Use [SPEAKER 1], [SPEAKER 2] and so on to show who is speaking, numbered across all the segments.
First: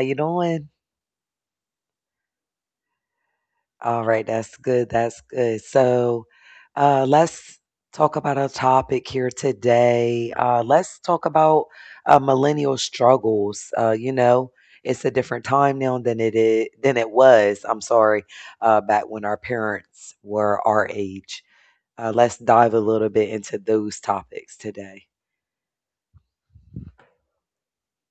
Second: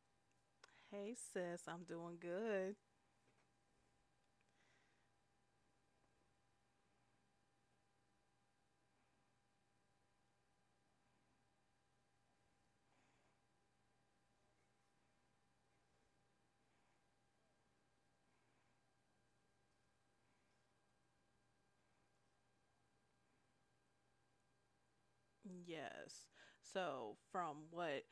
[SPEAKER 1] you doing?
[SPEAKER 2] Hey sis, I'm doing good.
[SPEAKER 1] All right, that's good. That's good. So, let's talk about a topic here today. Let's talk about millennial struggles. It's a different time now than it was. I'm sorry, back when our parents were our age. Let's dive a little bit into those topics today.
[SPEAKER 2] Yes. So, from what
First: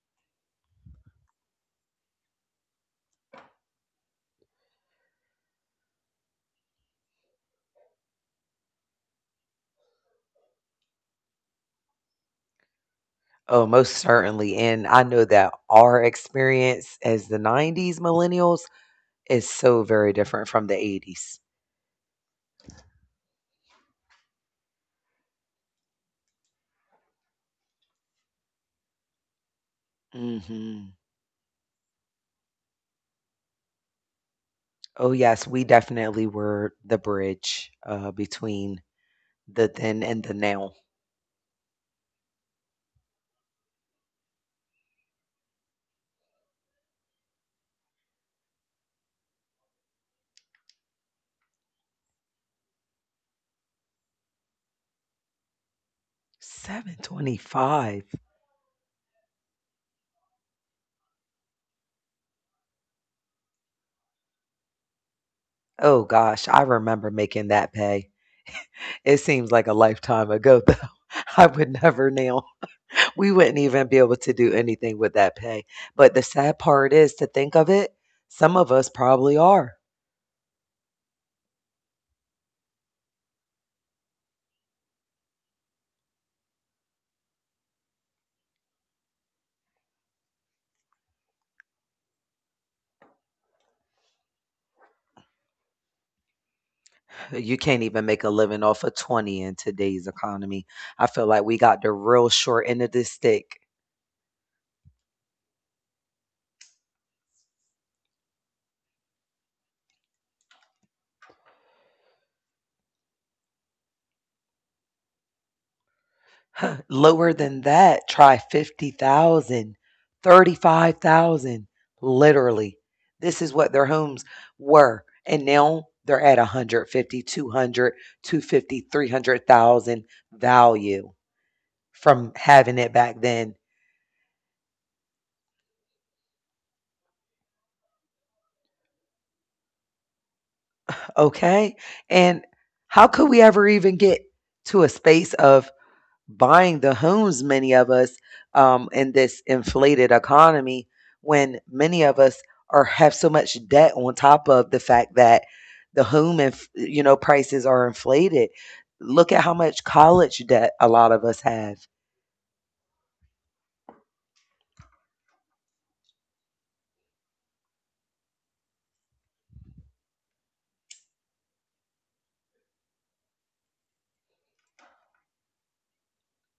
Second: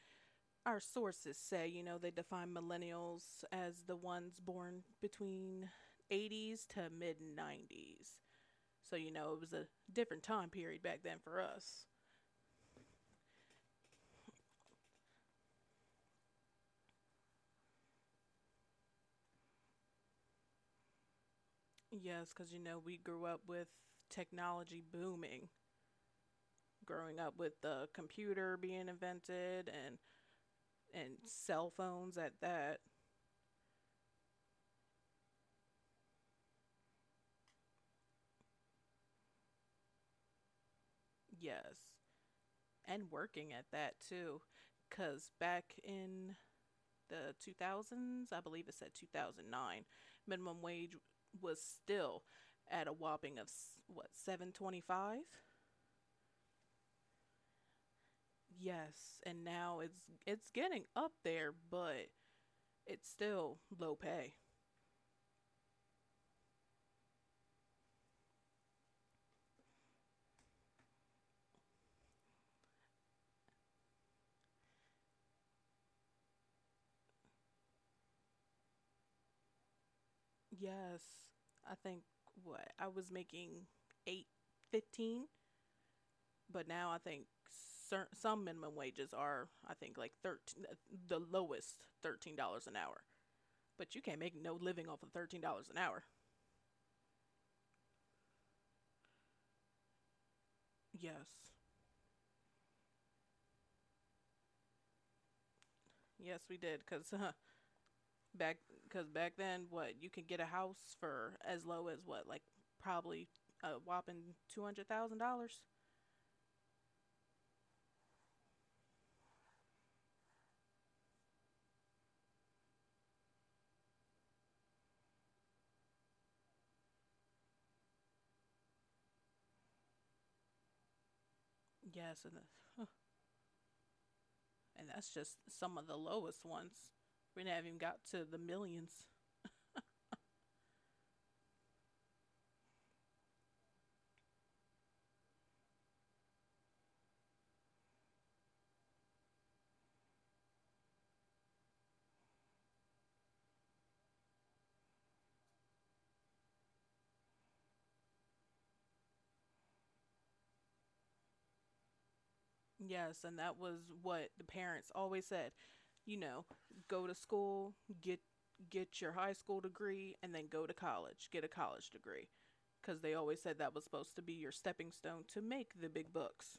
[SPEAKER 2] our sources say, they define millennials as the ones born between 80s to mid 90s. So, it was a different time period back then for us.
[SPEAKER 1] Oh, most certainly. And I know that our experience as the 90s millennials is so very different from the '80s.
[SPEAKER 2] Yes, because, we grew up with technology booming, growing up with the computer being invented and,
[SPEAKER 1] Mhm.
[SPEAKER 2] and cell phones at that.
[SPEAKER 1] Oh, yes, we definitely were the bridge, between the then and the now.
[SPEAKER 2] Yes. And working at that too, because back in the 2000s, I believe it said 2009 minimum wage was still at a whopping of, what, 7.25?
[SPEAKER 1] 725.
[SPEAKER 2] Yes, and now it's getting up there, but it's still low pay.
[SPEAKER 1] Oh gosh, I remember making that pay. It seems like a lifetime ago, though. I would never now. We wouldn't even be able to do anything with that pay, but the sad part is to think of it, some of us probably are.
[SPEAKER 2] Yes, I think what I was making, 8.15. But now I think some minimum wages are, I think, like 13, the lowest $13 an hour. But you can't make no living off of $13 an hour.
[SPEAKER 1] You can't even make a living off of 20 in today's economy. I
[SPEAKER 2] Yes,
[SPEAKER 1] feel like we got the real short end of the stick.
[SPEAKER 2] yes, we did. Back, cause back then, what you could get a house for, as low as what, like, probably a whopping $200,000.
[SPEAKER 1] Lower than that, try 50,000, 35,000, literally. This is what their homes were. And now they're at 150, value
[SPEAKER 2] Yes, and
[SPEAKER 1] from
[SPEAKER 2] the,
[SPEAKER 1] having
[SPEAKER 2] huh,
[SPEAKER 1] it back then.
[SPEAKER 2] and that's just some of the lowest ones. We haven't even got to the millions.
[SPEAKER 1] Okay. And how could we ever even get to a space of buying the homes, many of us, in this inflated economy, when many of us are have so much debt on top of the fact that the home and prices are inflated. Look at how much college debt a lot of us have,
[SPEAKER 2] Yes, and that was what the parents always said. You know, go to school, get get your high school degree, and then go to college, get a college degree, because they always said that was supposed to be your stepping stone to make the big bucks.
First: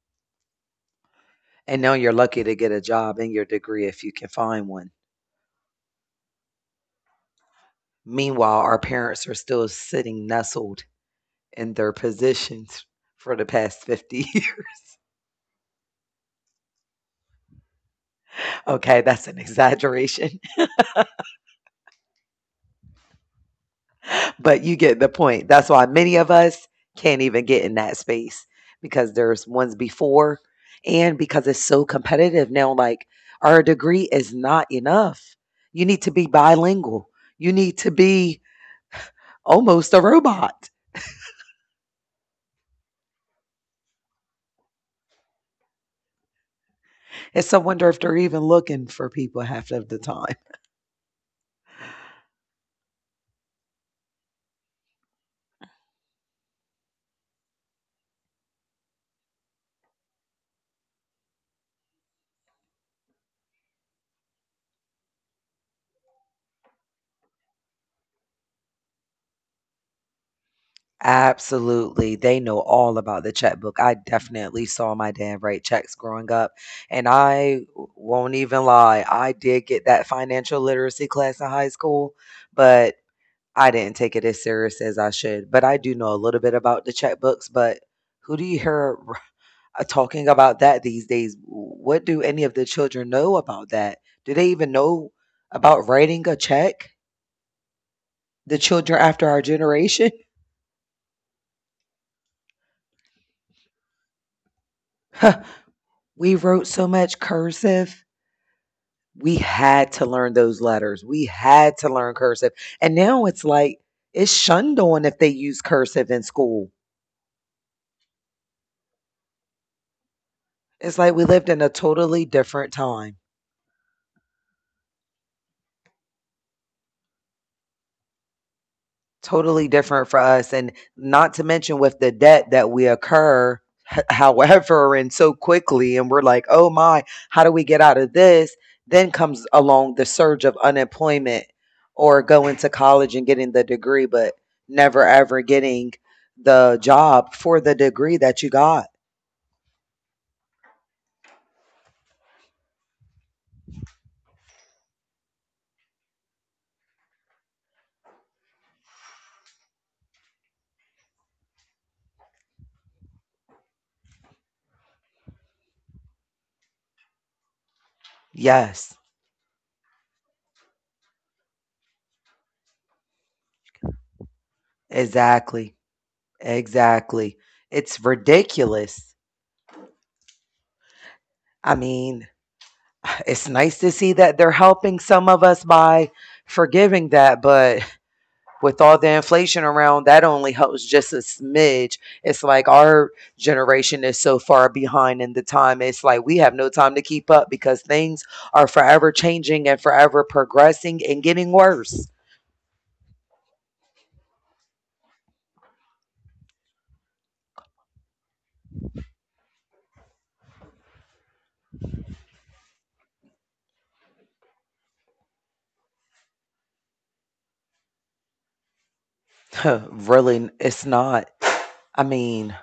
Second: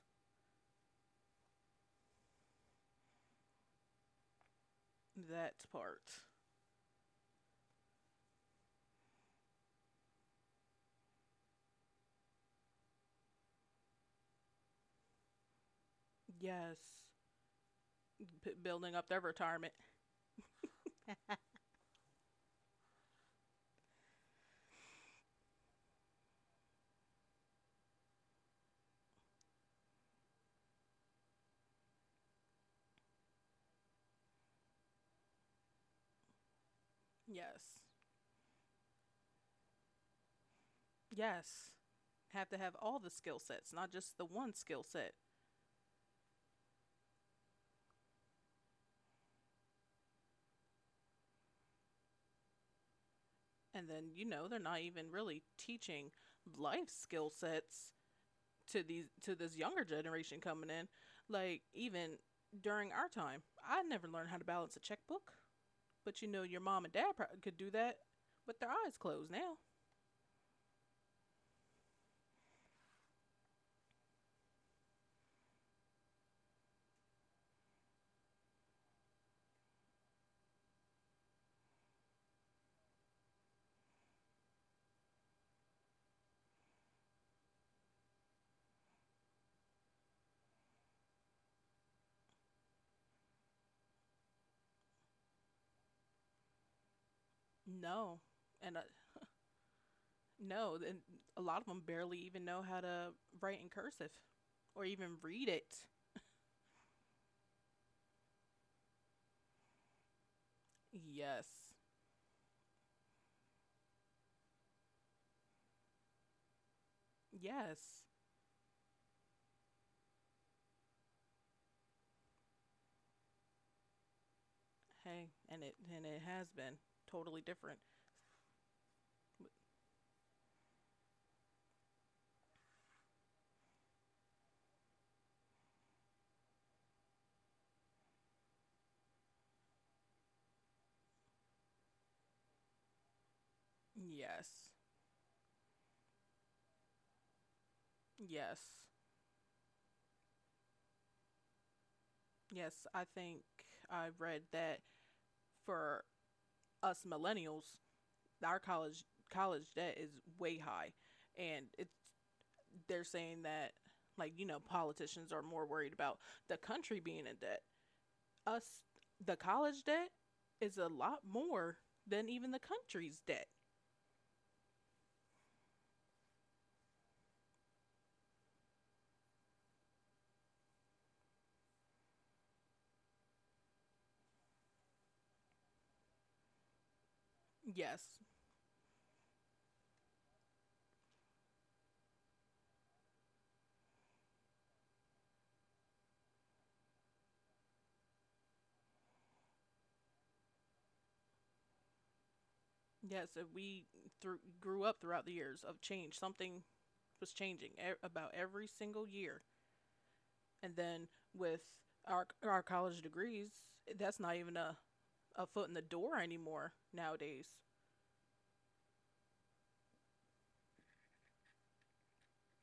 [SPEAKER 1] and now you're lucky to get a job and your degree if you can find one.
[SPEAKER 2] That part.
[SPEAKER 1] Meanwhile, our parents are still sitting nestled in their positions for the past 50 years.
[SPEAKER 2] Yes, building
[SPEAKER 1] Okay,
[SPEAKER 2] up their
[SPEAKER 1] that's an
[SPEAKER 2] retirement.
[SPEAKER 1] exaggeration. But you get the point. That's why many of us can't even get in that space because there's ones before and because it's so competitive now. Like, our degree is not enough. You need to be bilingual, you need
[SPEAKER 2] Yes,
[SPEAKER 1] to be almost a robot.
[SPEAKER 2] yes, have to have all the skill sets, not just the one skill set.
[SPEAKER 1] It's a wonder if they're even looking for people half of the time.
[SPEAKER 2] And then, they're not even really teaching life skill sets to these to this younger generation coming in. Like, even during our time, I never learned how to balance a checkbook, but, your mom and dad could do that with their eyes closed now.
[SPEAKER 1] Absolutely. They know all about the checkbook. I definitely saw my dad write checks growing up, and I won't even lie. I did get that financial literacy class in high school, but I didn't take it as serious as I should. But I do know a little bit about the checkbooks, but who do you hear talking about that these days? What do any of the children know about that? Do they even know about writing a check?
[SPEAKER 2] No,
[SPEAKER 1] The
[SPEAKER 2] and
[SPEAKER 1] children after our generation?
[SPEAKER 2] no and a lot of them barely even know how to write in cursive or even read it.
[SPEAKER 1] We wrote so much cursive. We had to learn those letters. We
[SPEAKER 2] Yes.
[SPEAKER 1] had to learn cursive. And now it's like it's shunned on if they use cursive in school.
[SPEAKER 2] Yes.
[SPEAKER 1] It's like we lived in a totally different time.
[SPEAKER 2] Hey, and it has been totally different.
[SPEAKER 1] Totally different for us, and not to mention with the debt that we occur however, and so quickly, and we're like, oh my, how do we get out of this? Then comes along the surge of unemployment, or going to college and getting the degree, but
[SPEAKER 2] Yes,
[SPEAKER 1] never ever getting the job for the degree that you
[SPEAKER 2] yes,
[SPEAKER 1] got.
[SPEAKER 2] yes, I think I read that, for us millennials, our college debt is way high, and it's they're saying that, politicians are more worried about the country being in debt. Us,
[SPEAKER 1] Yes,
[SPEAKER 2] the college debt is a lot more than even the country's debt.
[SPEAKER 1] exactly, exactly. It's ridiculous. I mean, it's nice to see that they're helping some of us by forgiving that, but
[SPEAKER 2] Yes,
[SPEAKER 1] with all the inflation around, that only helps just a smidge. It's like our generation is so far behind in the time. It's like we have no time to keep up because things are forever changing and forever progressing and getting worse.
[SPEAKER 2] yes, if we through grew up throughout the years of change. Something was changing, about every single year. And then with our college degrees, that's not even a foot in the door anymore nowadays.
[SPEAKER 1] Really, it's not. I mean,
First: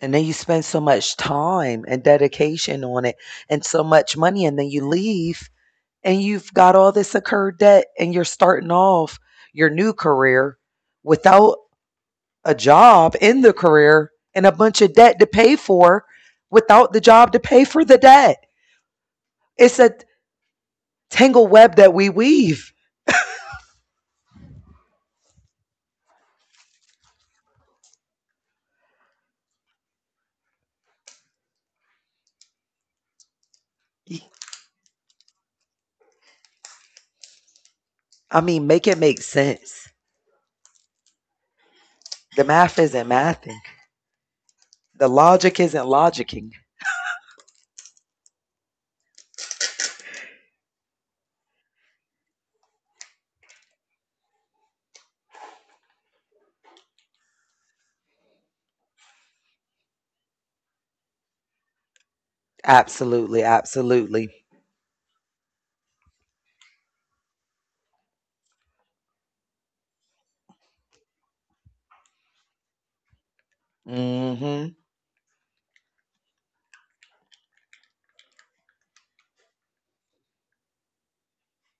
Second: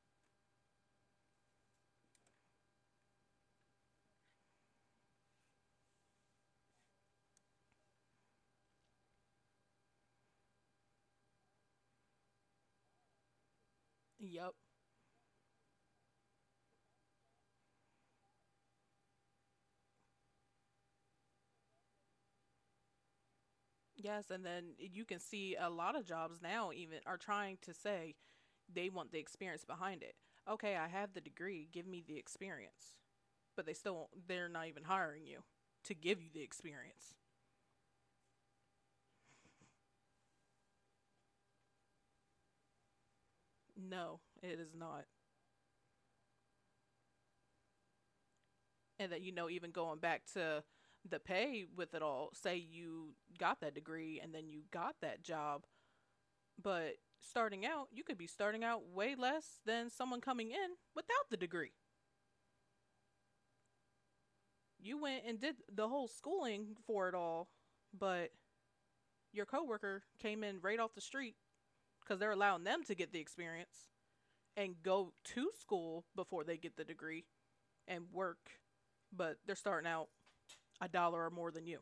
[SPEAKER 1] and then you spend so much time and dedication on it and so much money, and then you leave and you've got all this accrued debt and you're starting off your new career without a job in the career and a
[SPEAKER 2] Yep.
[SPEAKER 1] bunch of debt to pay for without the job to pay for the debt. It's a tangle web that we weave.
[SPEAKER 2] Yes, and then you can see a lot of jobs now even are trying to say they want the experience behind it. Okay, I have the degree, give me the experience. But they still they're not even hiring you to give you the experience.
[SPEAKER 1] I mean, make it make sense. The math isn't mathing.
[SPEAKER 2] No, it is not.
[SPEAKER 1] The logic isn't logicking.
[SPEAKER 2] And that, even going back to the pay with it all, say you got that degree and then you got that job, but starting out, you could be starting out way less than someone coming in without the degree.
[SPEAKER 1] Absolutely, absolutely.
[SPEAKER 2] You went and did the whole schooling for it all, but your coworker came in right off the street because they're allowing them to get the experience and
[SPEAKER 1] Hmm.
[SPEAKER 2] go to school before they get the degree and work, but they're starting out a dollar or more than you.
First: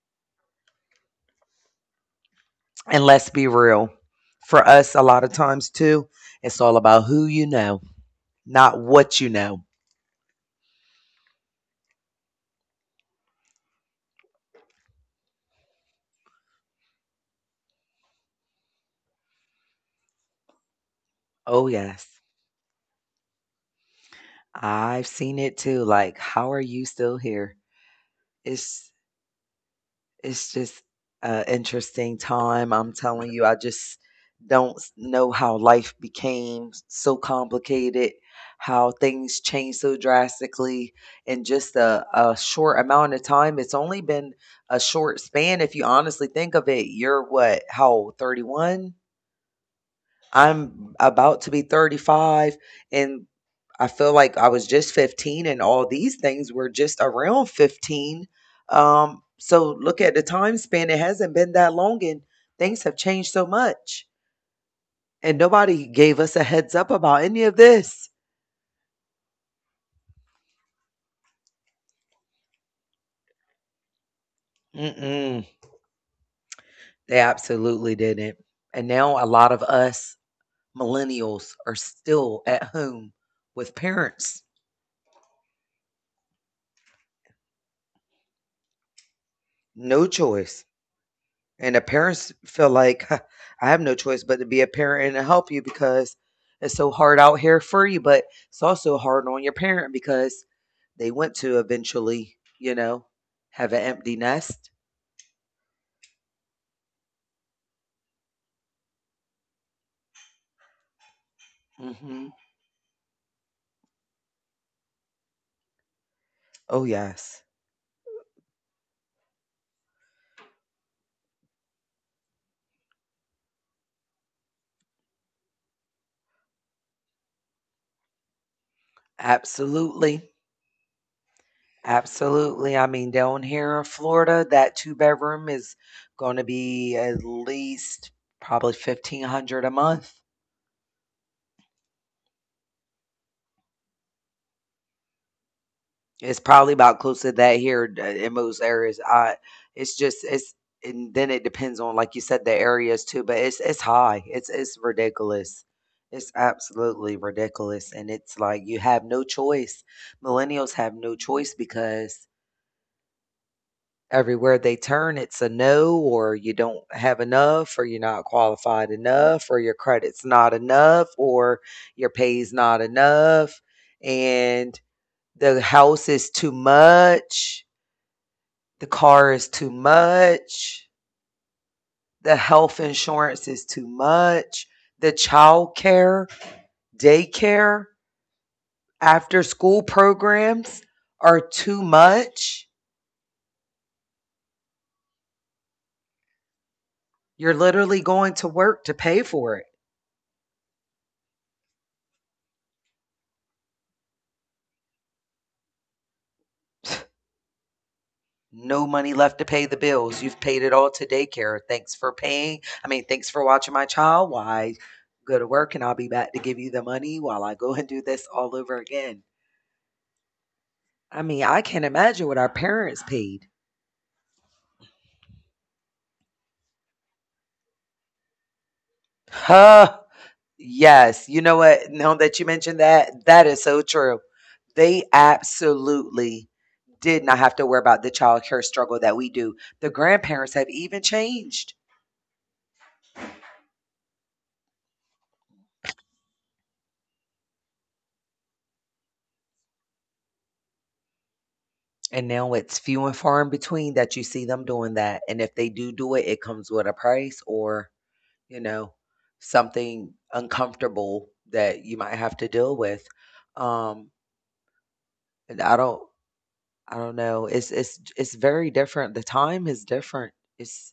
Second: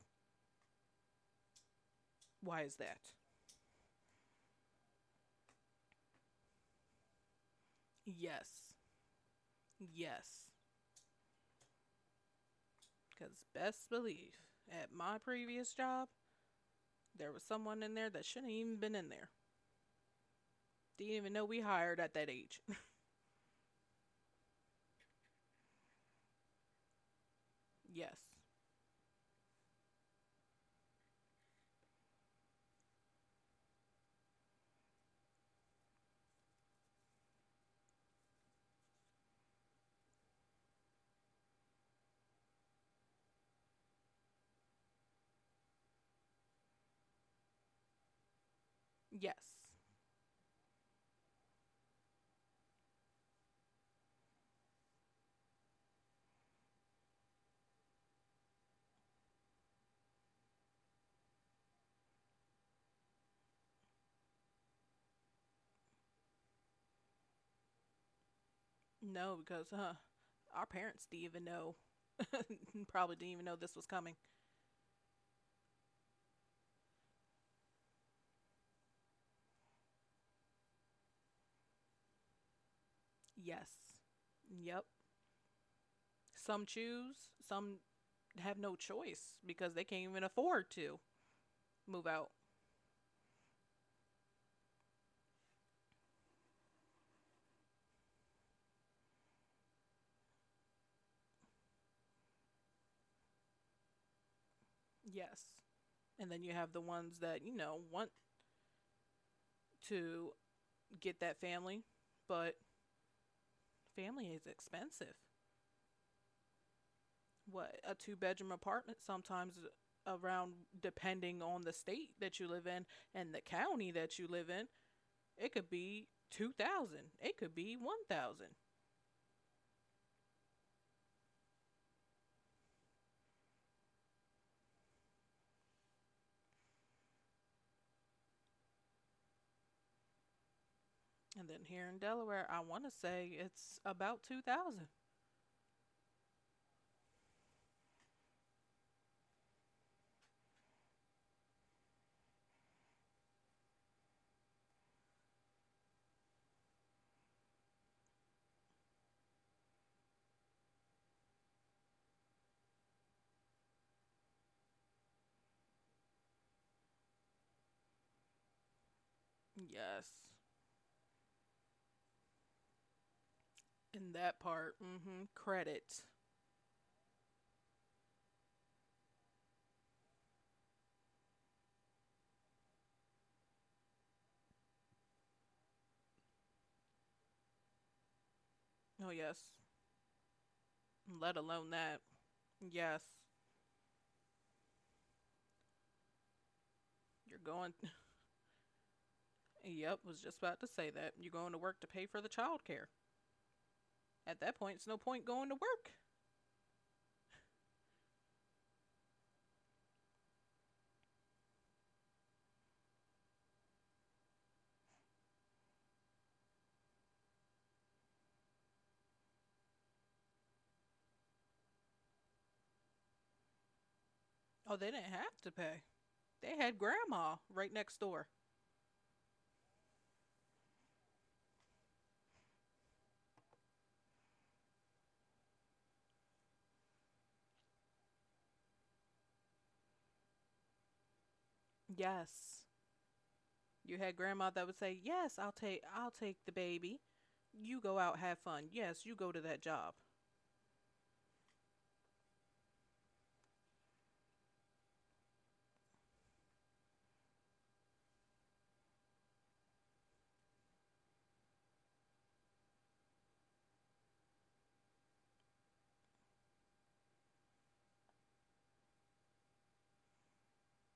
[SPEAKER 2] Why is that?
[SPEAKER 1] And let's be real. For us, a lot of times too, it's all about who you know,
[SPEAKER 2] Yes,
[SPEAKER 1] not what you know.
[SPEAKER 2] yes, because best believe, at my previous job, there was someone in there that shouldn't have even been in there. Didn't even know we
[SPEAKER 1] Oh,
[SPEAKER 2] hired at
[SPEAKER 1] yes.
[SPEAKER 2] that age.
[SPEAKER 1] I've seen it too, like, "How are you still here?"
[SPEAKER 2] Yes.
[SPEAKER 1] It's it's just an interesting time, I'm telling you. I just don't s know how life became so complicated, how things changed so drastically in just a short amount of time. It's only been a short span if you honestly think of it. You're what, how old, 31?
[SPEAKER 2] Yes.
[SPEAKER 1] I'm about to be 35, and I feel like I was just 15 and all these things were just around 15. So look at the time span. It hasn't been that long and things have changed so much. And nobody gave us a heads up about any of this.
[SPEAKER 2] No, because, our parents didn't even know. Probably didn't even know this was coming.
[SPEAKER 1] Mm-mm, they absolutely didn't. And now a lot of us millennials are still at home
[SPEAKER 2] Yes.
[SPEAKER 1] with parents.
[SPEAKER 2] Yep. Some choose, some have no choice because they can't
[SPEAKER 1] No
[SPEAKER 2] even
[SPEAKER 1] choice.
[SPEAKER 2] afford to
[SPEAKER 1] And the
[SPEAKER 2] move
[SPEAKER 1] parents
[SPEAKER 2] out.
[SPEAKER 1] feel like, "Huh, I have no choice but to be a parent and to help you because it's so hard out here for you, but it's also hard on your parent because they want to eventually, have an empty nest."
[SPEAKER 2] Yes. And then you have the ones that, want to get that family,
[SPEAKER 1] Mhm.
[SPEAKER 2] but family is expensive.
[SPEAKER 1] Oh, yes.
[SPEAKER 2] What, a two-bedroom apartment sometimes, around, depending on the state that you live in and the county that you live in, it could be 2000, it could be 1000.
[SPEAKER 1] Absolutely. Absolutely. I mean, down here in Florida, that 2 bedroom is gonna be at least probably 1,500 a month.
[SPEAKER 2] And then here in Delaware, I want to say it's about 2000.
[SPEAKER 1] It's probably about close to that here, in most areas. I, it's just it's And then it depends on, like you said, the areas too, but it's high. It's ridiculous. It's absolutely ridiculous, and it's like you have no choice. Millennials have no choice because everywhere they turn, it's a no, or you don't have enough, or you're not qualified enough, or your
[SPEAKER 2] Yes,
[SPEAKER 1] credit's not enough, or your pay's not enough,
[SPEAKER 2] in that part.
[SPEAKER 1] and
[SPEAKER 2] Mm-hmm.
[SPEAKER 1] the
[SPEAKER 2] Credit.
[SPEAKER 1] house is too much, the car is too much. The health insurance is too much. The child care, daycare,
[SPEAKER 2] Oh,
[SPEAKER 1] after
[SPEAKER 2] yes,
[SPEAKER 1] school programs
[SPEAKER 2] let
[SPEAKER 1] are
[SPEAKER 2] alone
[SPEAKER 1] too
[SPEAKER 2] that.
[SPEAKER 1] much.
[SPEAKER 2] Yes, you're
[SPEAKER 1] You're
[SPEAKER 2] going.
[SPEAKER 1] literally going to work to pay for it.
[SPEAKER 2] Yep, was just about to say that, you're going to work to pay for the child care. At that point, it's no point going to work.
[SPEAKER 1] No money left to pay the bills. You've paid it all to daycare. Thanks for paying. I mean, thanks for watching my child while I go to work, and I'll be back to give you the money while I go and do this all over again. I mean, I can't imagine what our parents paid.
[SPEAKER 2] Oh, they didn't have to pay. They had grandma right next door.
[SPEAKER 1] Huh. Yes. You know what? Now that you mentioned that, that is so true. They absolutely did not have to worry about the child care struggle that we do. The grandparents have even changed.
[SPEAKER 2] Yes. You had grandma that would say, "Yes, I'll take the baby. You go out, have fun. Yes, you go to that job."
[SPEAKER 1] And now it's few and far in between that you see them doing that. And if they do do it, it comes with a price, or, you know, something uncomfortable that you might have to deal with. Um, and I don't know. It's very different. The time is different. It's,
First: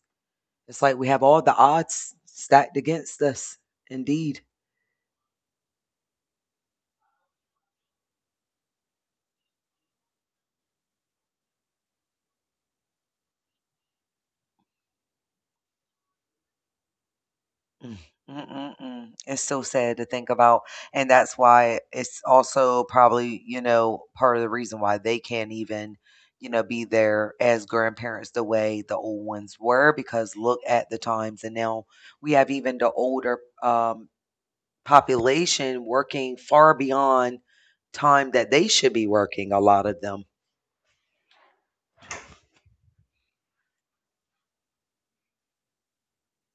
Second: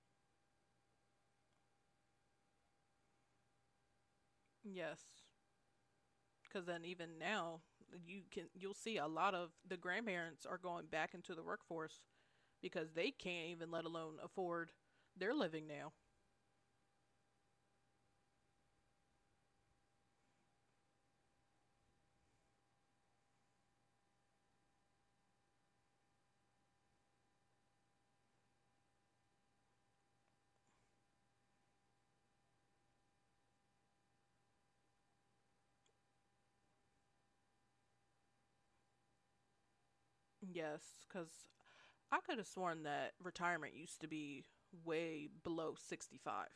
[SPEAKER 1] It's like we have all the odds stacked against us. Indeed.
[SPEAKER 2] Yes. Because then, even now, you'll see a lot of the grandparents are going back into the workforce because they can't even, let alone, afford their living now.
[SPEAKER 1] Mm, mm, mm, mm. It's so sad to think about, and that's why it's also probably, part of the reason why they can't even, be there as grandparents the way the old ones were, because look at the times, and now we have even the older population working far beyond time that they should be working, a lot of them.
[SPEAKER 2] Yes. Because I could have sworn that retirement used to be way below 65.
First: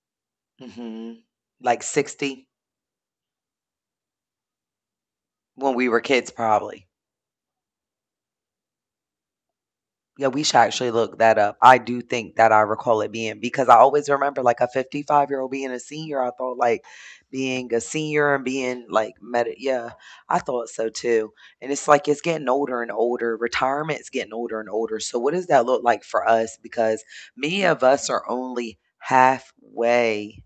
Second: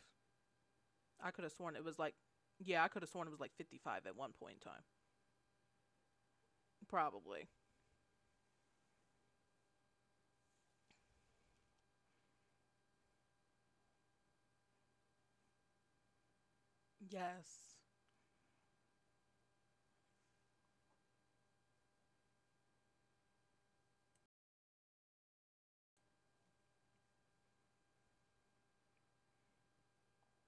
[SPEAKER 1] Hmm.
[SPEAKER 2] I could have sworn it
[SPEAKER 1] Like
[SPEAKER 2] was like,
[SPEAKER 1] 60
[SPEAKER 2] yeah, I could have sworn it was like 55 at one point in time.
[SPEAKER 1] when we were kids probably.
[SPEAKER 2] Probably.
[SPEAKER 1] Yeah, we should actually look that up. I do think that I recall it being, because I always remember like a 55-year-old being a senior. I thought like
[SPEAKER 2] Yes.
[SPEAKER 1] being a senior and being like med. Yeah, I thought so too. And it's like it's getting older and older. Retirement's getting older and older. So what does that look like for us? Because many of us are only halfway.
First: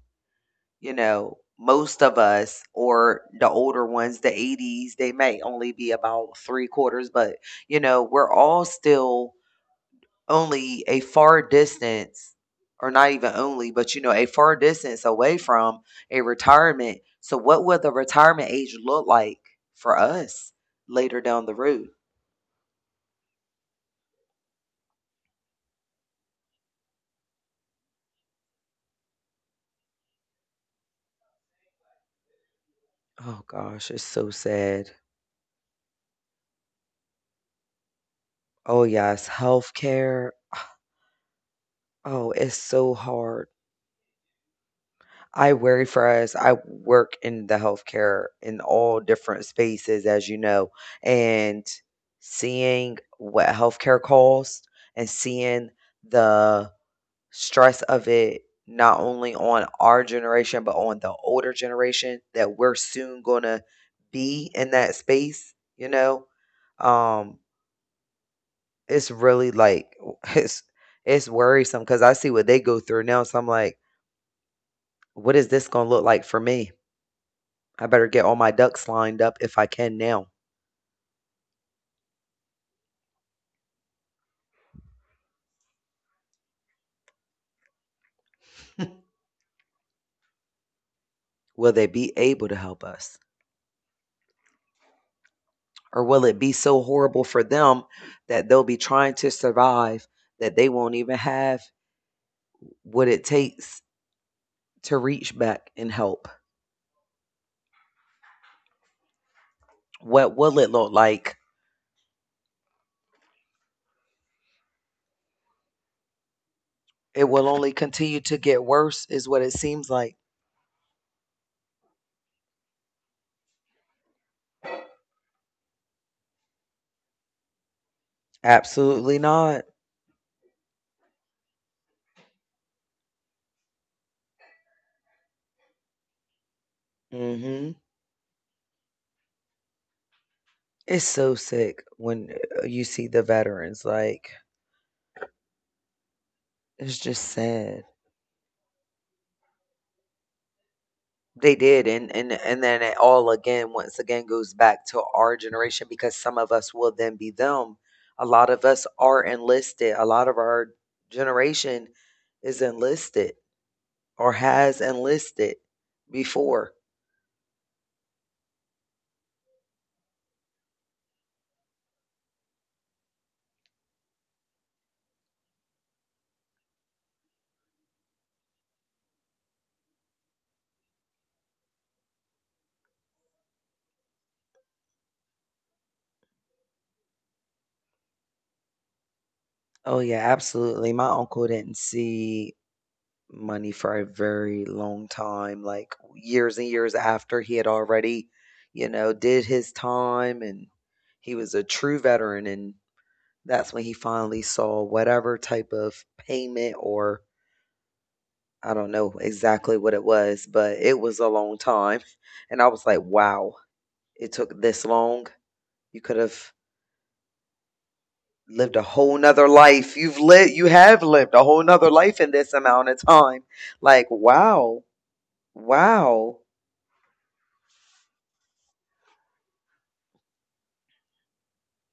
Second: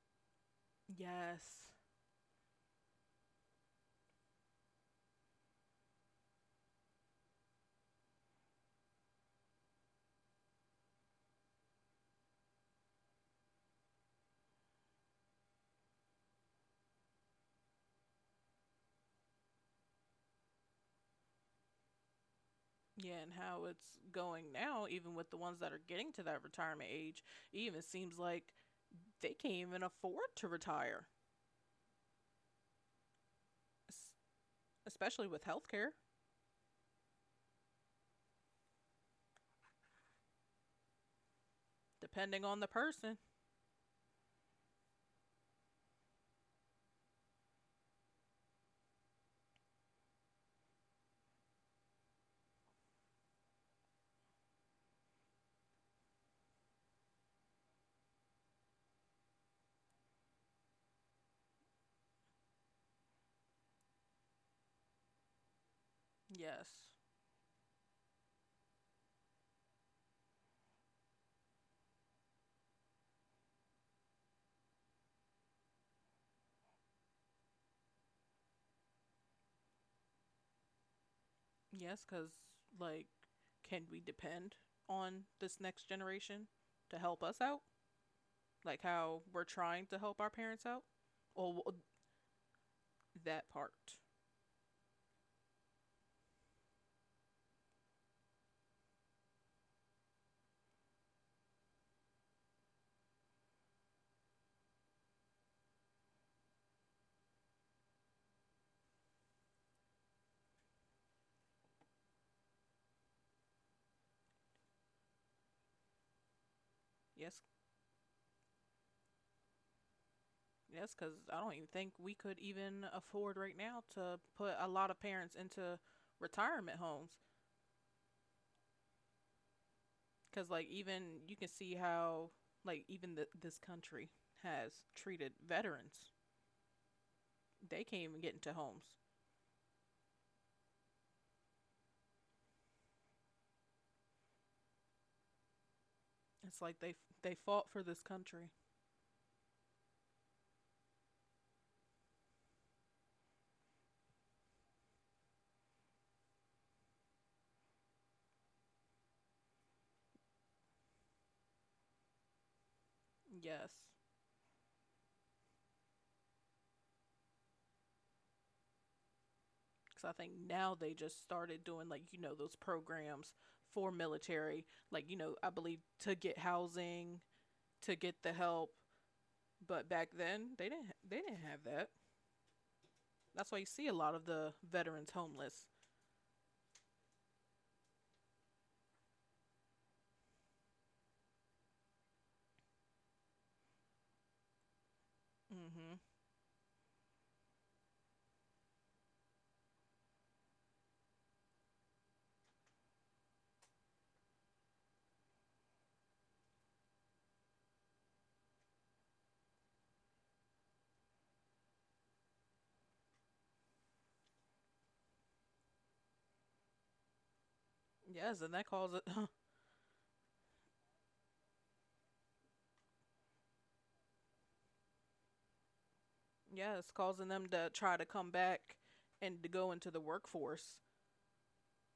[SPEAKER 1] You know,
[SPEAKER 2] Yes.
[SPEAKER 1] most of us, or the older ones, the 80s, they may only be about three quarters, but we're all still only a far distance, or not even only, but a far distance away from a retirement. So what will the retirement age look like for us later down the road?
[SPEAKER 2] Yeah, and how it's going now, even with the ones that are getting to that retirement age, it even seems like they can't even afford to retire,
[SPEAKER 1] Oh gosh, it's so sad.
[SPEAKER 2] especially with healthcare,
[SPEAKER 1] Oh yes, healthcare. Oh,
[SPEAKER 2] depending
[SPEAKER 1] it's
[SPEAKER 2] on the
[SPEAKER 1] so
[SPEAKER 2] person.
[SPEAKER 1] hard. I worry for us. I work in the healthcare in all different spaces, as you know, and seeing what healthcare costs and seeing the stress of it, not only on our generation, but on the older generation that we're soon going to be in that space,
[SPEAKER 2] Yes.
[SPEAKER 1] um, it's really like, it's, it's worrisome because I see what they go through now. So I'm like, what is this going to look like for me? I better get all my ducks lined up if I can now.
[SPEAKER 2] Yes, because, like, can we depend on this next generation to help us out, like how we're trying to help our parents out? Or?
[SPEAKER 1] Will they be able to help us?
[SPEAKER 2] That part.
[SPEAKER 1] Or will it be so horrible for them that they'll be trying to survive that they won't even have what it takes to reach back and help? What will it look like? It
[SPEAKER 2] Yes,
[SPEAKER 1] will only continue to get worse, is what it seems like.
[SPEAKER 2] yes, because I don't even think we could even afford right now to put a lot of parents into retirement homes.
[SPEAKER 1] Absolutely not.
[SPEAKER 2] Because like, even you can see how, like, even this country has treated veterans.
[SPEAKER 1] Hmm.
[SPEAKER 2] They can't even get into homes.
[SPEAKER 1] It's so sick when you see the veterans. Like,
[SPEAKER 2] It's like they
[SPEAKER 1] it's just
[SPEAKER 2] they fought
[SPEAKER 1] sad.
[SPEAKER 2] for this country.
[SPEAKER 1] They did, and then it all again, once again, goes back to our generation because some of us will then be them. A lot of us are enlisted. A lot of our generation is enlisted
[SPEAKER 2] Yes,
[SPEAKER 1] or has enlisted before.
[SPEAKER 2] because I think now they just started doing, those programs for military. I believe, to get housing, to get the help. But back then, they didn't have that. That's why you see a lot of the veterans homeless.
[SPEAKER 1] Oh yeah, absolutely. My uncle didn't see money for a very long time, like
[SPEAKER 2] Mhm.
[SPEAKER 1] years and years after he had already, you know, did his time, and he was a true veteran. And that's when he finally saw whatever type of payment, or I don't know exactly what it was, but it was a long time. And I was like, wow, it took this long. You could have
[SPEAKER 2] Yes, and that
[SPEAKER 1] lived a
[SPEAKER 2] causes,
[SPEAKER 1] whole nother life. You've lived, you have lived a whole nother life in this amount of time. Like, wow, wow.
[SPEAKER 2] yes, causing them to try to come back and to go into the workforce.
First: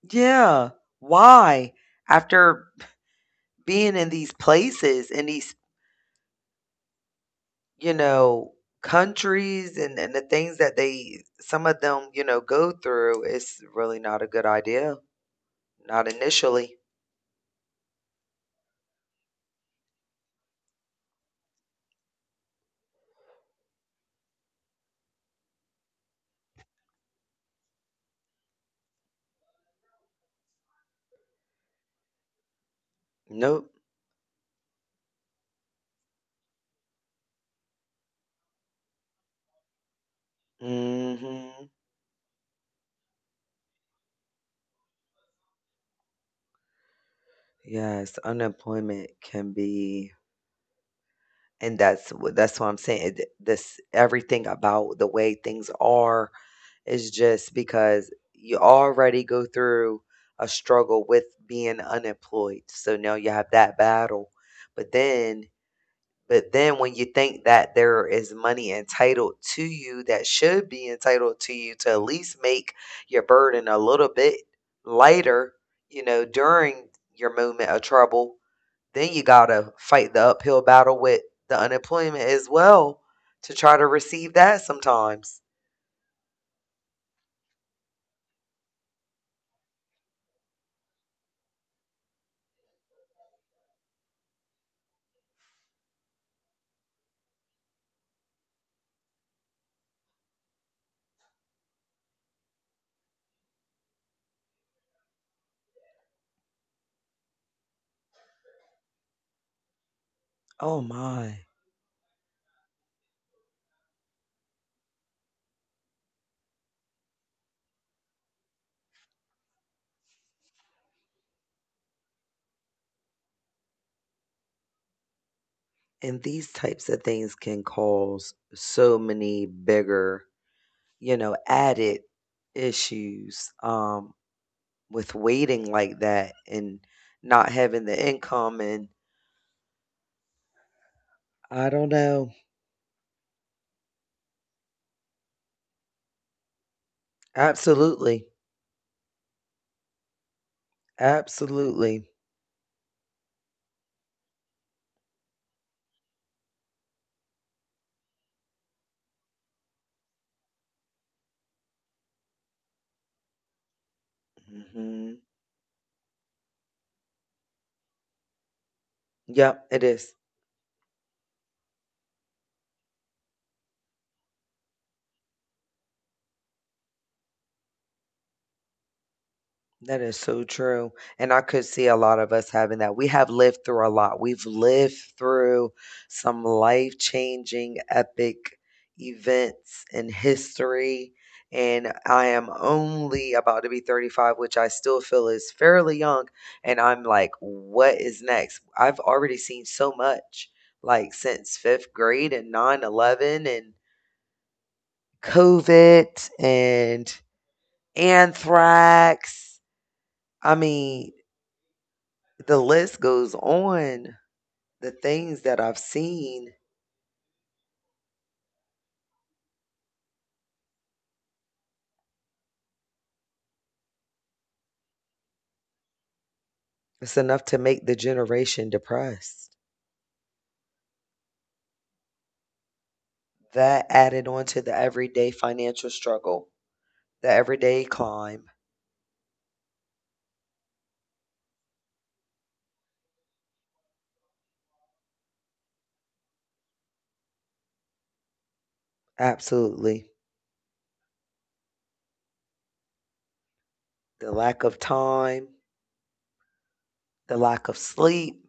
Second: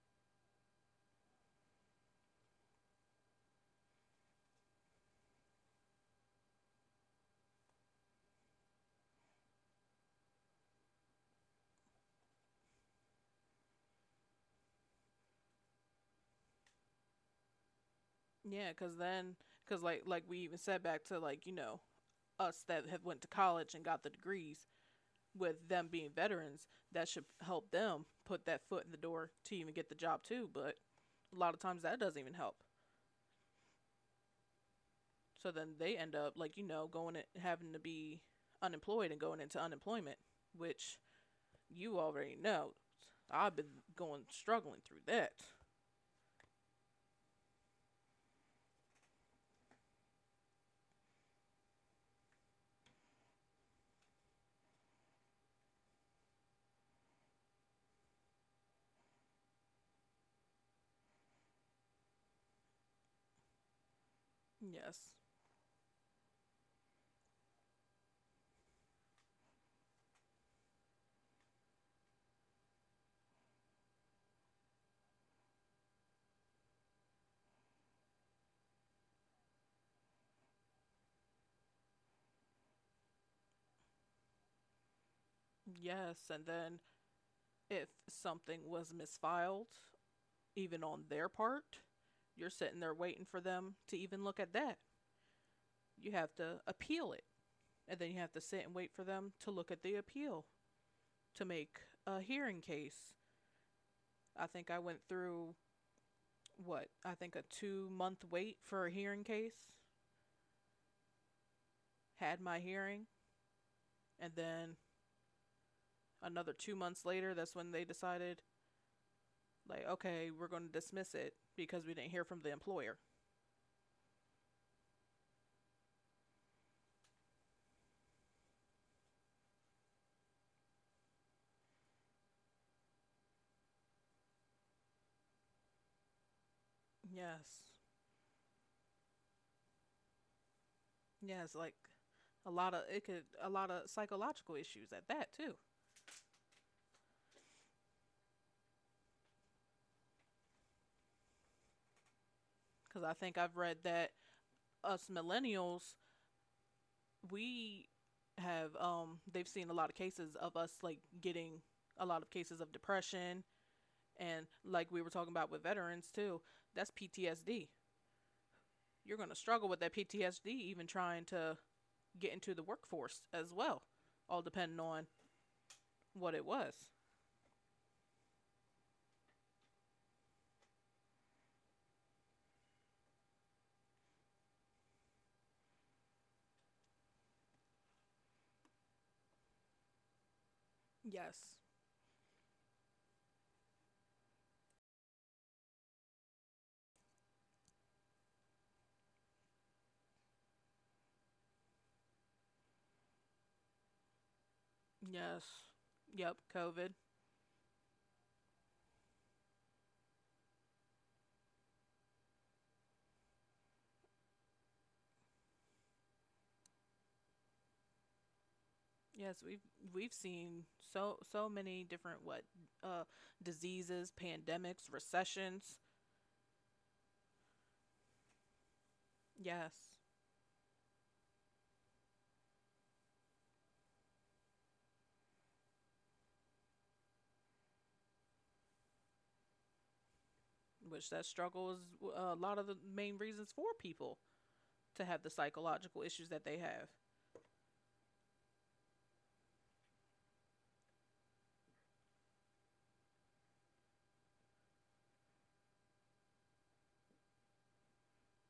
[SPEAKER 1] Yeah. Why? After being in these places, in these, you know, countries and the things that they, some of them, you know, go through, it's really not a good idea. Not initially.
[SPEAKER 2] Yeah, cuz like we even said, back to, like, us that have went to college and got the degrees, with them being veterans, that should help them put that foot in the door to even get the job too, but a lot of times that doesn't even help.
[SPEAKER 1] Nope.
[SPEAKER 2] So then they end up, going and having to be unemployed, and going into unemployment, which
[SPEAKER 1] Hmm.
[SPEAKER 2] you already know. I've been going struggling through that.
[SPEAKER 1] Yes, unemployment can be, and that's what I'm saying. It- this everything about the way things are is just because you already go through a struggle with being unemployed. So now you have that battle, but
[SPEAKER 2] Yes.
[SPEAKER 1] then But then when you think that there is money entitled to you that should be entitled to you to at least make your burden a little bit lighter, you know, during your moment of trouble, then you got to fight the uphill battle with the unemployment as well to try to receive that sometimes.
[SPEAKER 2] Yes, and then if something was misfiled even on their part, you're sitting there waiting for them to even look at that. You have to appeal it, and then you have to sit and wait for them to look at the appeal to make a hearing case. I think I went through, what, I think, a 2-month wait for a hearing case.
[SPEAKER 1] Oh my.
[SPEAKER 2] Had my hearing, and then another 2 months later, that's when they decided, like, okay, we're going to dismiss it because we didn't hear from the employer.
[SPEAKER 1] And these types of things can cause so many bigger, you know, added issues. With waiting like that and not
[SPEAKER 2] Yes,
[SPEAKER 1] having the income and
[SPEAKER 2] yes,
[SPEAKER 1] I
[SPEAKER 2] like,
[SPEAKER 1] don't know.
[SPEAKER 2] a lot of psychological issues at that too.
[SPEAKER 1] Absolutely. Absolutely.
[SPEAKER 2] Because I think I've read that us millennials, we have they've seen a lot of cases of us, like, getting a lot of cases of depression. And like we were
[SPEAKER 1] Mhm.
[SPEAKER 2] talking about with veterans too, that's PTSD. You're going to
[SPEAKER 1] Yep,
[SPEAKER 2] struggle with
[SPEAKER 1] it
[SPEAKER 2] that
[SPEAKER 1] is.
[SPEAKER 2] PTSD even trying to get into the workforce as well, all depending on what it was.
[SPEAKER 1] That is so true, and I could see a lot of us having that. We have lived through a lot. We've lived through some life-changing epic events in history,
[SPEAKER 2] Yes.
[SPEAKER 1] and I am only about to be 35, which I still feel is fairly young, and I'm like, "What is next?" I've already seen so much, like, since 5th grade and 9/11 and
[SPEAKER 2] Yes.
[SPEAKER 1] COVID
[SPEAKER 2] Yep, COVID.
[SPEAKER 1] and anthrax. I mean, the list goes on. The things that I've seen,
[SPEAKER 2] Yes, we've seen so many different, what uh diseases, pandemics, recessions.
[SPEAKER 1] it's enough to make the generation depressed.
[SPEAKER 2] Yes,
[SPEAKER 1] That added on to the everyday financial struggle, the everyday climb.
[SPEAKER 2] which that struggle is a lot of the main reasons for people to have the psychological issues that they have.
[SPEAKER 1] Absolutely. The lack of time, the lack of sleep,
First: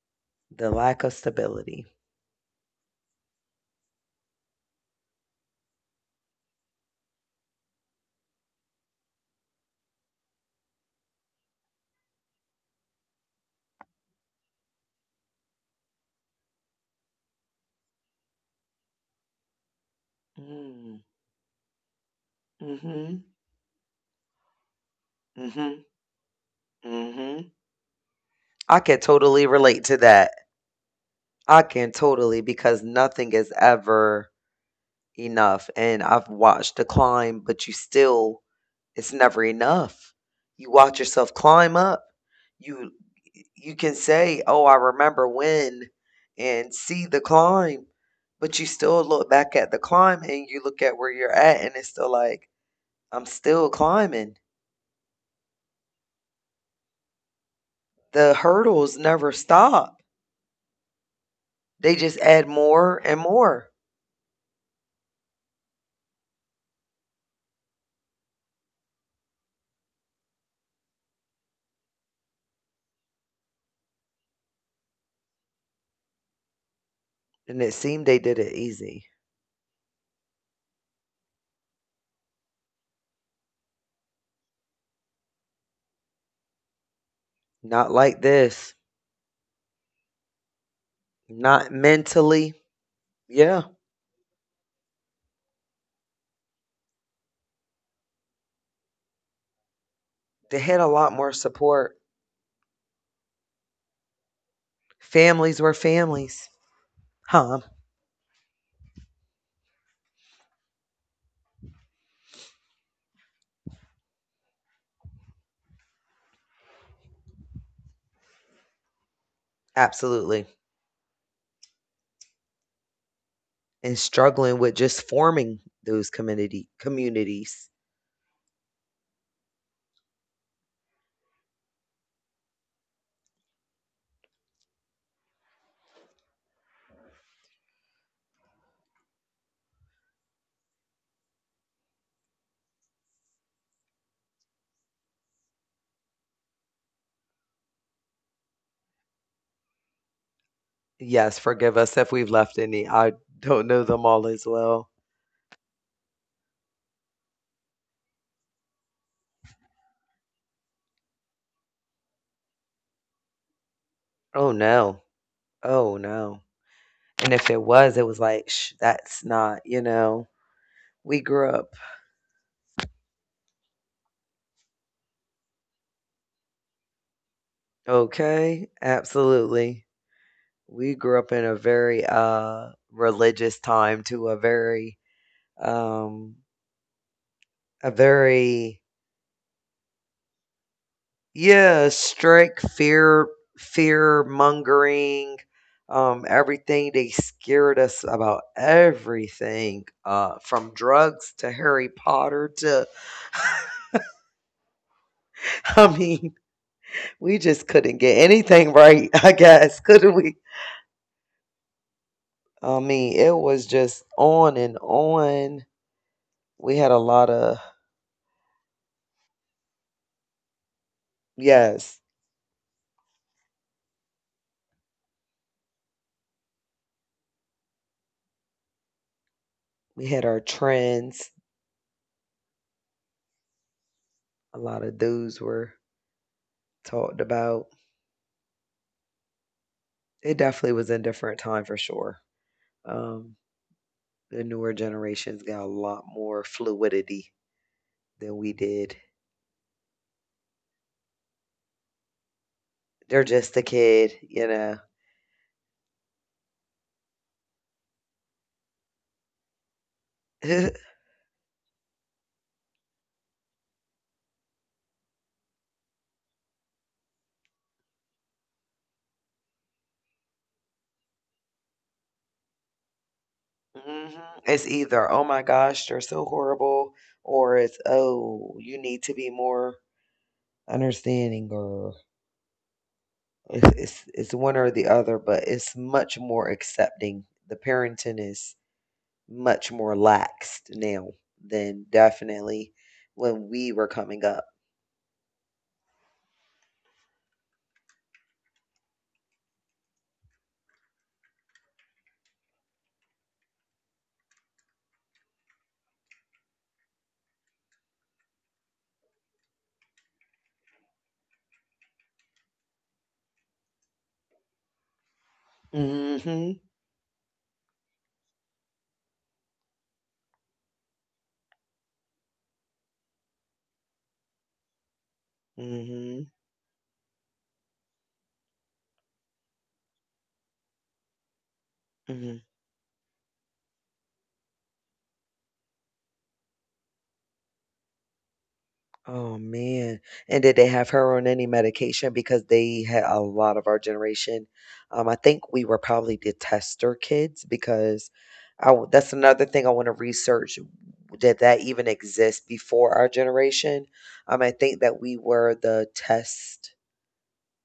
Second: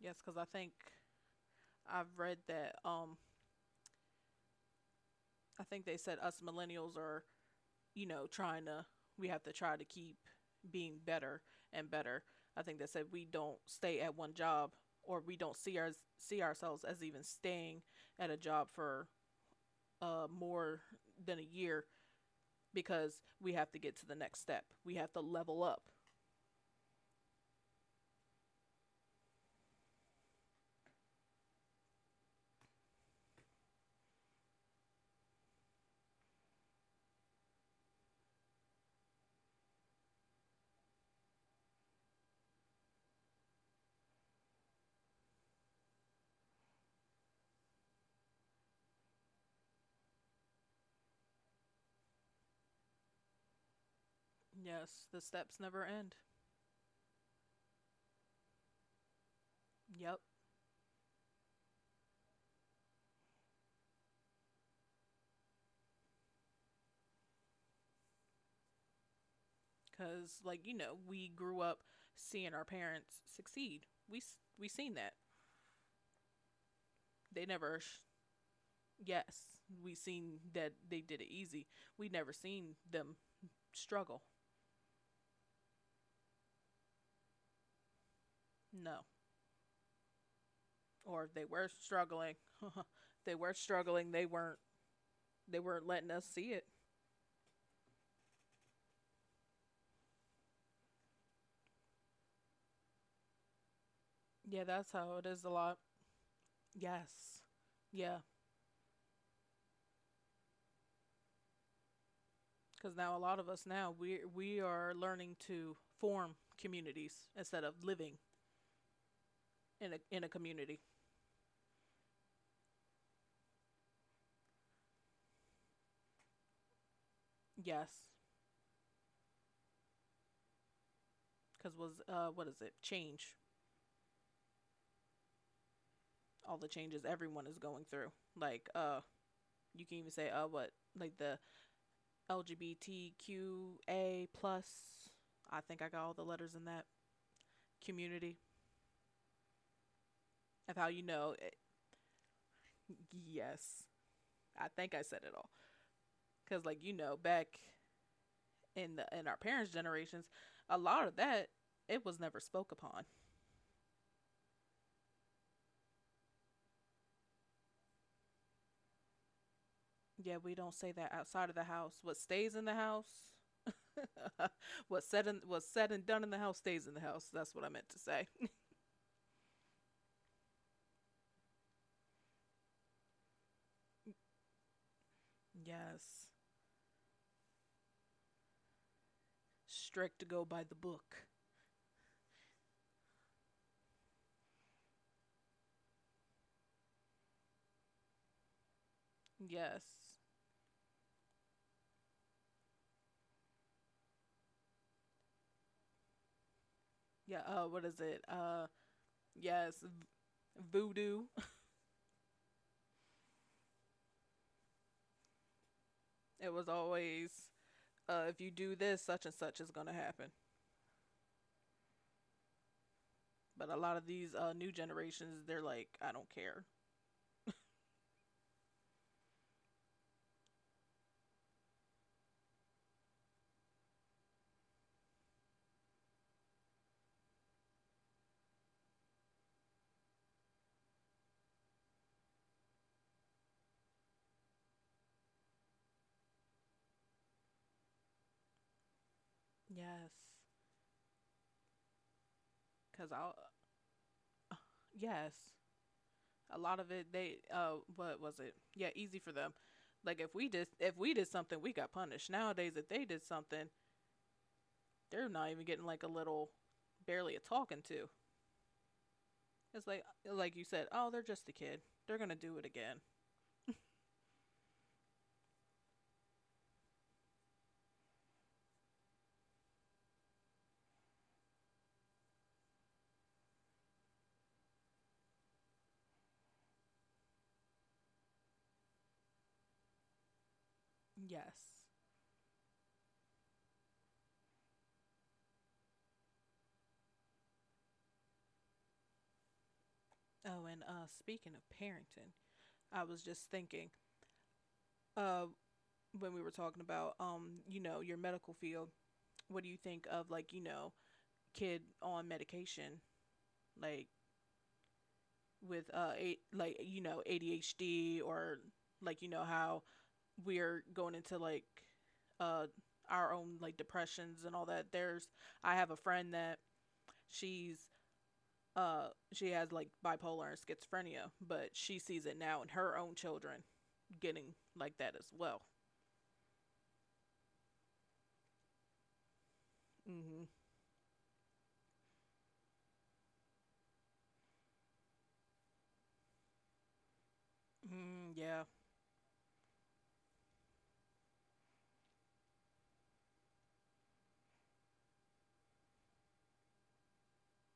[SPEAKER 2] Yes, because I
[SPEAKER 1] the
[SPEAKER 2] think
[SPEAKER 1] lack of stability.
[SPEAKER 2] I've read that, I think they said us millennials are, trying to we have to try to keep being better and better. I think they said we don't stay at one job, or we don't see ourselves as even staying at a job for more
[SPEAKER 1] Mm,
[SPEAKER 2] than a year, because
[SPEAKER 1] mhm,
[SPEAKER 2] we have to get to the next step. We have to level
[SPEAKER 1] mhm,
[SPEAKER 2] up.
[SPEAKER 1] mhm. I can totally relate to that. I can totally, because nothing is ever enough. And I've watched the climb, but you still It's never enough. You watch yourself climb up. You you can say, "Oh, I remember when," and see the climb, but you still look back at the climb and you look at where you're at and it's still like, "I'm still climbing."
[SPEAKER 2] Yes, the steps never end.
[SPEAKER 1] The hurdles never stop.
[SPEAKER 2] Yep,
[SPEAKER 1] They just add more and more.
[SPEAKER 2] cuz we grew up seeing our parents succeed. We we seen that. They
[SPEAKER 1] And it
[SPEAKER 2] never.
[SPEAKER 1] seemed they did it easy.
[SPEAKER 2] Yes, we seen that they did it easy. We never seen them struggle.
[SPEAKER 1] Not like this.
[SPEAKER 2] No, or if they were
[SPEAKER 1] Not
[SPEAKER 2] struggling.
[SPEAKER 1] mentally.
[SPEAKER 2] They were
[SPEAKER 1] Yeah.
[SPEAKER 2] struggling. They weren't. They weren't letting us see it.
[SPEAKER 1] They had a lot more support.
[SPEAKER 2] Yeah, that's how it is a
[SPEAKER 1] Families
[SPEAKER 2] lot.
[SPEAKER 1] were families.
[SPEAKER 2] Yes,
[SPEAKER 1] Huh?
[SPEAKER 2] yeah, because now a lot of us, now we are learning to form communities instead of living in a
[SPEAKER 1] Absolutely,
[SPEAKER 2] community.
[SPEAKER 1] and struggling with just forming those community communities.
[SPEAKER 2] Yes, because, was, what is it, change, all the changes everyone is going through, like, you can even say, what, like, the LGBTQA+. I think I got all the letters in that community of how you know.
[SPEAKER 1] Yes,
[SPEAKER 2] It,
[SPEAKER 1] forgive us if we've left any. I don't
[SPEAKER 2] yes,
[SPEAKER 1] know them all as
[SPEAKER 2] I think
[SPEAKER 1] well.
[SPEAKER 2] I said it all, because, back in our parents' generations, a lot of that, it was never spoke upon.
[SPEAKER 1] Oh no. Oh no. And if it was, it was like, shh, that's not, you know,
[SPEAKER 2] Yeah, we don't say that
[SPEAKER 1] we
[SPEAKER 2] outside
[SPEAKER 1] grew
[SPEAKER 2] of the
[SPEAKER 1] up.
[SPEAKER 2] house. What stays in the house, what's said, and done in the house, stays in the house. That's what I meant to say.
[SPEAKER 1] Okay, absolutely. We grew up in a very religious time, to
[SPEAKER 2] Yes,
[SPEAKER 1] um a very
[SPEAKER 2] strict, to go by the book.
[SPEAKER 1] Yeah, strict fear, fear mongering, everything. They scared us about everything,
[SPEAKER 2] Yes.
[SPEAKER 1] from drugs to Harry Potter to, I mean,
[SPEAKER 2] Yeah.
[SPEAKER 1] we just
[SPEAKER 2] What is
[SPEAKER 1] couldn't get
[SPEAKER 2] it?
[SPEAKER 1] anything right, I
[SPEAKER 2] Yes,
[SPEAKER 1] guess, couldn't we?
[SPEAKER 2] voodoo.
[SPEAKER 1] I mean, it was just on and on.
[SPEAKER 2] It was
[SPEAKER 1] We had a
[SPEAKER 2] always,
[SPEAKER 1] lot of,
[SPEAKER 2] if you do this, such and such is gonna happen.
[SPEAKER 1] yes,
[SPEAKER 2] But a lot of these, new generations, they're like, I don't care.
[SPEAKER 1] we had our trends. A lot of those were talked about. It definitely was a different time for sure. Um. The newer generations got a lot more fluidity than we did.
[SPEAKER 2] Yes, cause
[SPEAKER 1] They're
[SPEAKER 2] I'll.
[SPEAKER 1] just a kid, you
[SPEAKER 2] uh,
[SPEAKER 1] know.
[SPEAKER 2] Yes a lot of it. They. What was it? Yeah, easy for them. Like if we did something, we got punished. Nowadays, if they did something, they're not even getting like a little, barely a talking to. It's like you said, oh, they're just a kid. They're gonna do it again.
[SPEAKER 1] Mhm. It's either, oh my gosh, they're so horrible, or it's, oh, you need to be more understanding, or it's one or the other, but it's much more accepting. The parenting is much more laxed now
[SPEAKER 2] Yes.
[SPEAKER 1] than definitely when we were coming up.
[SPEAKER 2] Oh, and, speaking of parenting, I was just thinking, uh, when we were talking about, your medical field. What do you think of, like, kid on medication, like, with
[SPEAKER 1] Hmm.
[SPEAKER 2] like, ADHD? Or, like, how we're going into, like, uh our own, like, depressions, and all that. There's I have a friend
[SPEAKER 1] Hmm.
[SPEAKER 2] that, she's she has, like, bipolar and schizophrenia, but she sees it
[SPEAKER 1] Hmm.
[SPEAKER 2] now in her own children getting like that as well.
[SPEAKER 1] Oh, man.
[SPEAKER 2] Mm. Mhm.
[SPEAKER 1] And did they have her on any medication? Because they had a lot of our generation. I think we were probably the tester kids because
[SPEAKER 2] Mm, yeah.
[SPEAKER 1] I w that's another thing I want to research. Did that even exist before our generation? I think that we were the test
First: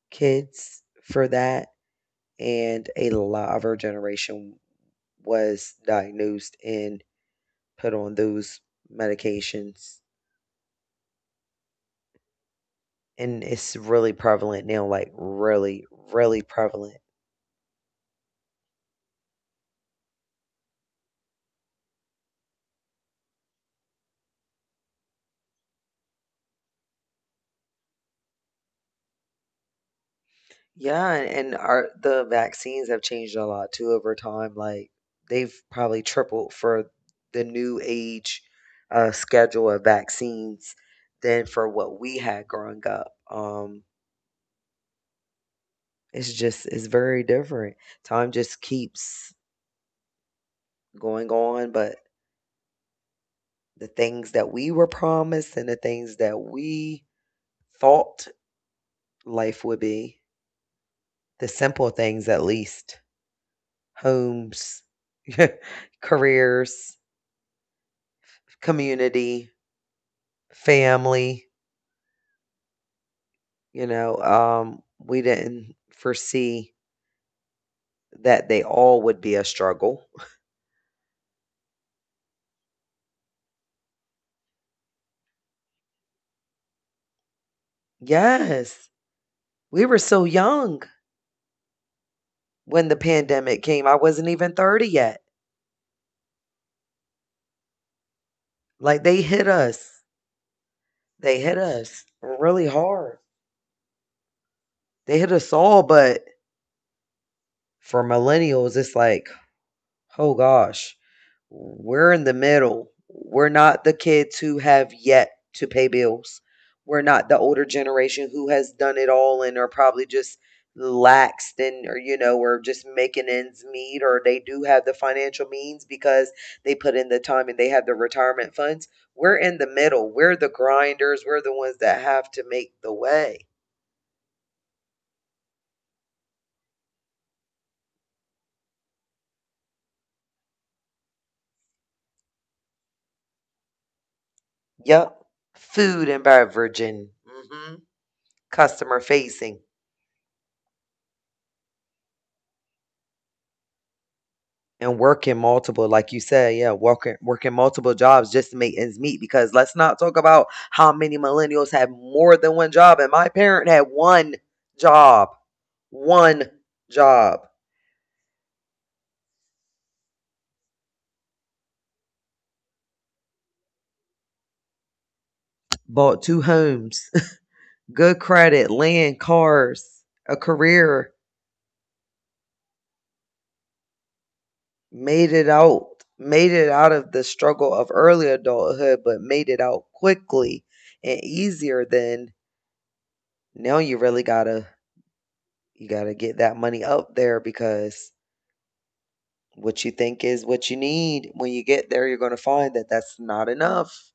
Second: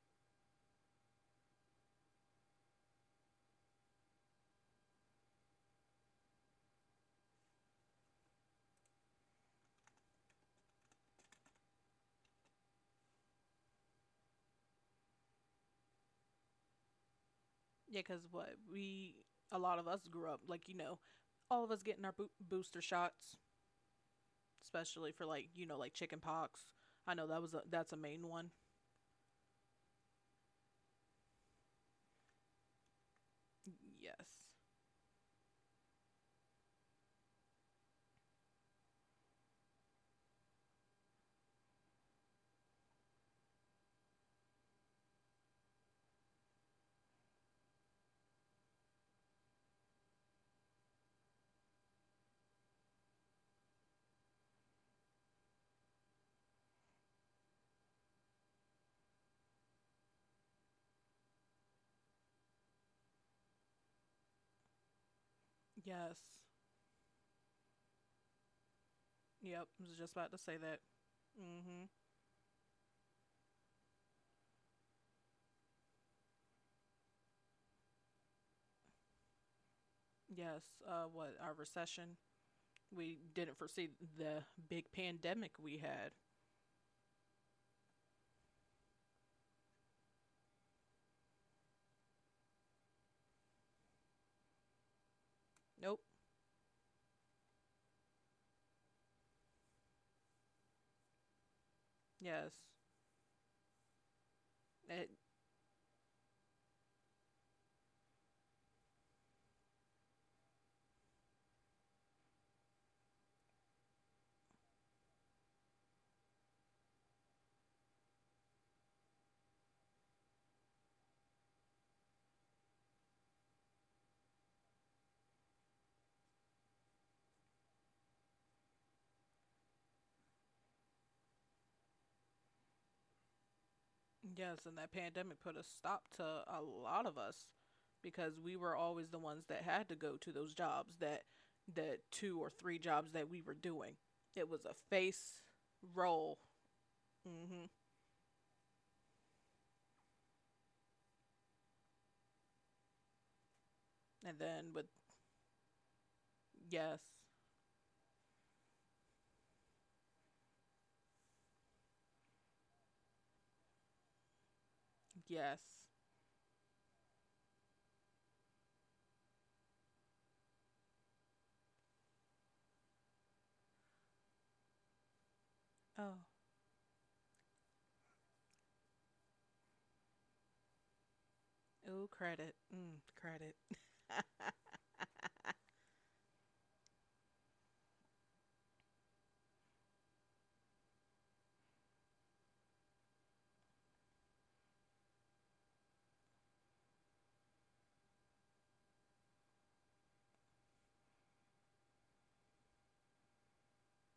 [SPEAKER 1] kids for that, and a lot of our generation was diagnosed and put on those medications. And it's really prevalent now, like really, really prevalent.
[SPEAKER 2] Yeah, because what we a lot of us grew up, all of us getting our booster shots, especially for, like, chicken pox. I know that that's a main one.
[SPEAKER 1] Yeah, and our the vaccines have changed a lot too over
[SPEAKER 2] Yes,
[SPEAKER 1] time. Like they've probably tripled for the new age schedule of vaccines than for what we had growing up. It's just it's very different. Time just keeps going on, but the things that we were promised and the things that we thought life would be, the simple things at least Homes,
[SPEAKER 2] yes,
[SPEAKER 1] careers, community,
[SPEAKER 2] yep. I was just about to say that.
[SPEAKER 1] family,
[SPEAKER 2] Mm-hmm.
[SPEAKER 1] you know, we didn't foresee that they all would be a struggle.
[SPEAKER 2] Yes. What, our recession? We didn't foresee the big pandemic we had.
[SPEAKER 1] Yes. We were so young when the pandemic came. I wasn't even 30 yet.
[SPEAKER 2] Nope.
[SPEAKER 1] Like they hit us. They hit us
[SPEAKER 2] Yes.
[SPEAKER 1] really hard.
[SPEAKER 2] It.
[SPEAKER 1] They hit us all, but for millennials, it's like, oh gosh, we're in the middle. We're not the kids who have yet to pay bills. We're not the older generation who has done it all and are probably just laxed, and or you know or just making ends meet, or they do have the financial means because they put in the time and they have the retirement funds. We're in the middle. We're the grinders. We're the ones that have to make the way.
[SPEAKER 2] Yes, and that pandemic put a stop to a lot of us, because we were always the ones that had to go to those jobs, that two or three jobs that we were doing. It was a
[SPEAKER 1] Yep.
[SPEAKER 2] face
[SPEAKER 1] Food and
[SPEAKER 2] roll.
[SPEAKER 1] beverage and
[SPEAKER 2] Mhm.
[SPEAKER 1] mhm, customer facing.
[SPEAKER 2] And then with,
[SPEAKER 1] And working multiple, like you said, yeah,
[SPEAKER 2] yes.
[SPEAKER 1] working multiple jobs just to make ends meet. Because let's not talk about how many millennials have more than one job. And my parent had job,
[SPEAKER 2] Yes.
[SPEAKER 1] one job,
[SPEAKER 2] Oh,
[SPEAKER 1] bought two homes, good credit, land, cars, a career,
[SPEAKER 2] ooh, credit. Mm, credit.
[SPEAKER 1] made it out, made it out of the struggle of early adulthood, but made it out quickly and easier than now. You really gotta you gotta get that money up there because what you think is what you need, when you get there, you're gonna find that that's not enough.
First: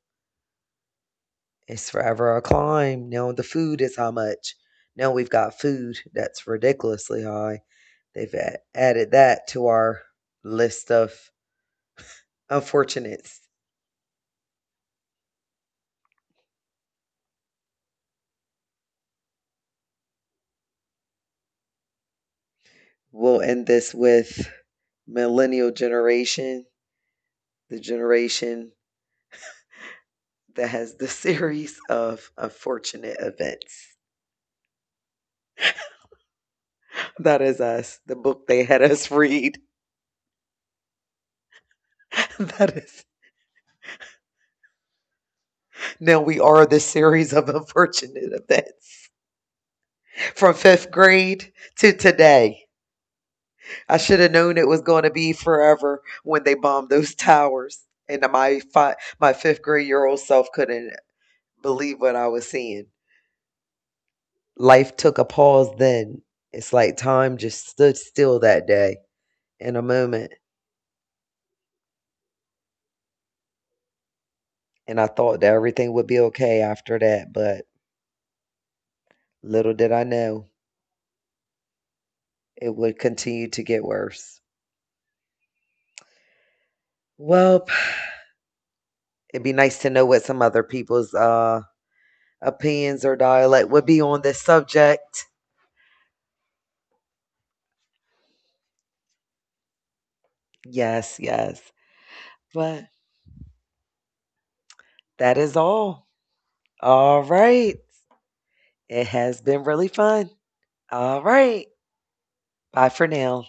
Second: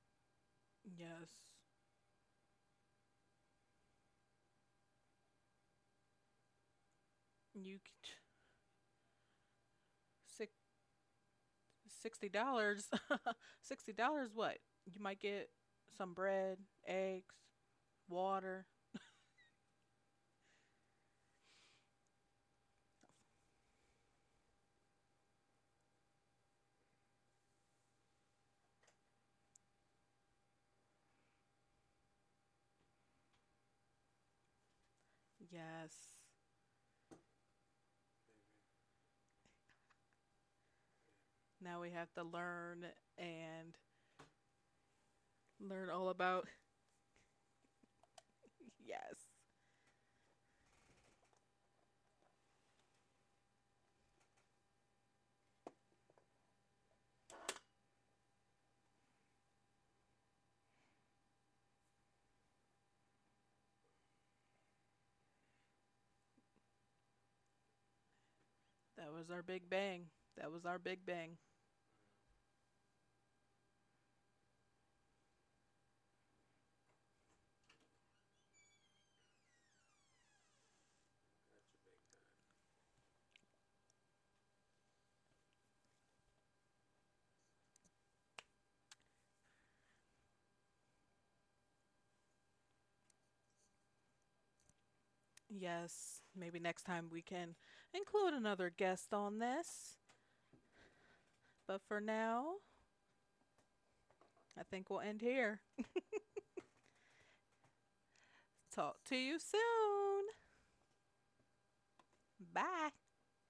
[SPEAKER 2] Yes.
[SPEAKER 1] It's forever a climb. Now the food is how much? Now we've got food that's ridiculously high.
[SPEAKER 2] You
[SPEAKER 1] They've a- added that to our
[SPEAKER 2] six,
[SPEAKER 1] list of
[SPEAKER 2] $60,
[SPEAKER 1] unfortunates.
[SPEAKER 2] $60 what? You might get some bread, eggs, water.
[SPEAKER 1] We'll end this with millennial generation, the generation that has the series of unfortunate events.
[SPEAKER 2] Yes.
[SPEAKER 1] That is us, the book they had us read.
[SPEAKER 2] Now we have to
[SPEAKER 1] that
[SPEAKER 2] learn
[SPEAKER 1] is
[SPEAKER 2] and learn all
[SPEAKER 1] Now we
[SPEAKER 2] about.
[SPEAKER 1] are the series of unfortunate events
[SPEAKER 2] Yes.
[SPEAKER 1] from fifth grade to today. I should have known it was going to be forever when they bombed those towers, and my my fifth grade year old self couldn't believe what I was seeing. Life took a pause. Then it's like time just stood still that day
[SPEAKER 2] That was our big
[SPEAKER 1] in a
[SPEAKER 2] bang.
[SPEAKER 1] moment,
[SPEAKER 2] That was our big bang.
[SPEAKER 1] and I thought that everything would be okay after that, but little did I know it would continue to get worse. Well, it'd be nice to know what some other people's, opinions or dialect would be on this subject.
[SPEAKER 2] Yes. Maybe next time we can include another guest on this.
[SPEAKER 1] Yes, yes.
[SPEAKER 2] But for now,
[SPEAKER 1] But
[SPEAKER 2] I think we'll end
[SPEAKER 1] that is
[SPEAKER 2] here.
[SPEAKER 1] all. All right.
[SPEAKER 2] Talk
[SPEAKER 1] It
[SPEAKER 2] to you
[SPEAKER 1] has been really
[SPEAKER 2] soon.
[SPEAKER 1] fun. All right. Bye
[SPEAKER 2] Bye.
[SPEAKER 1] for now.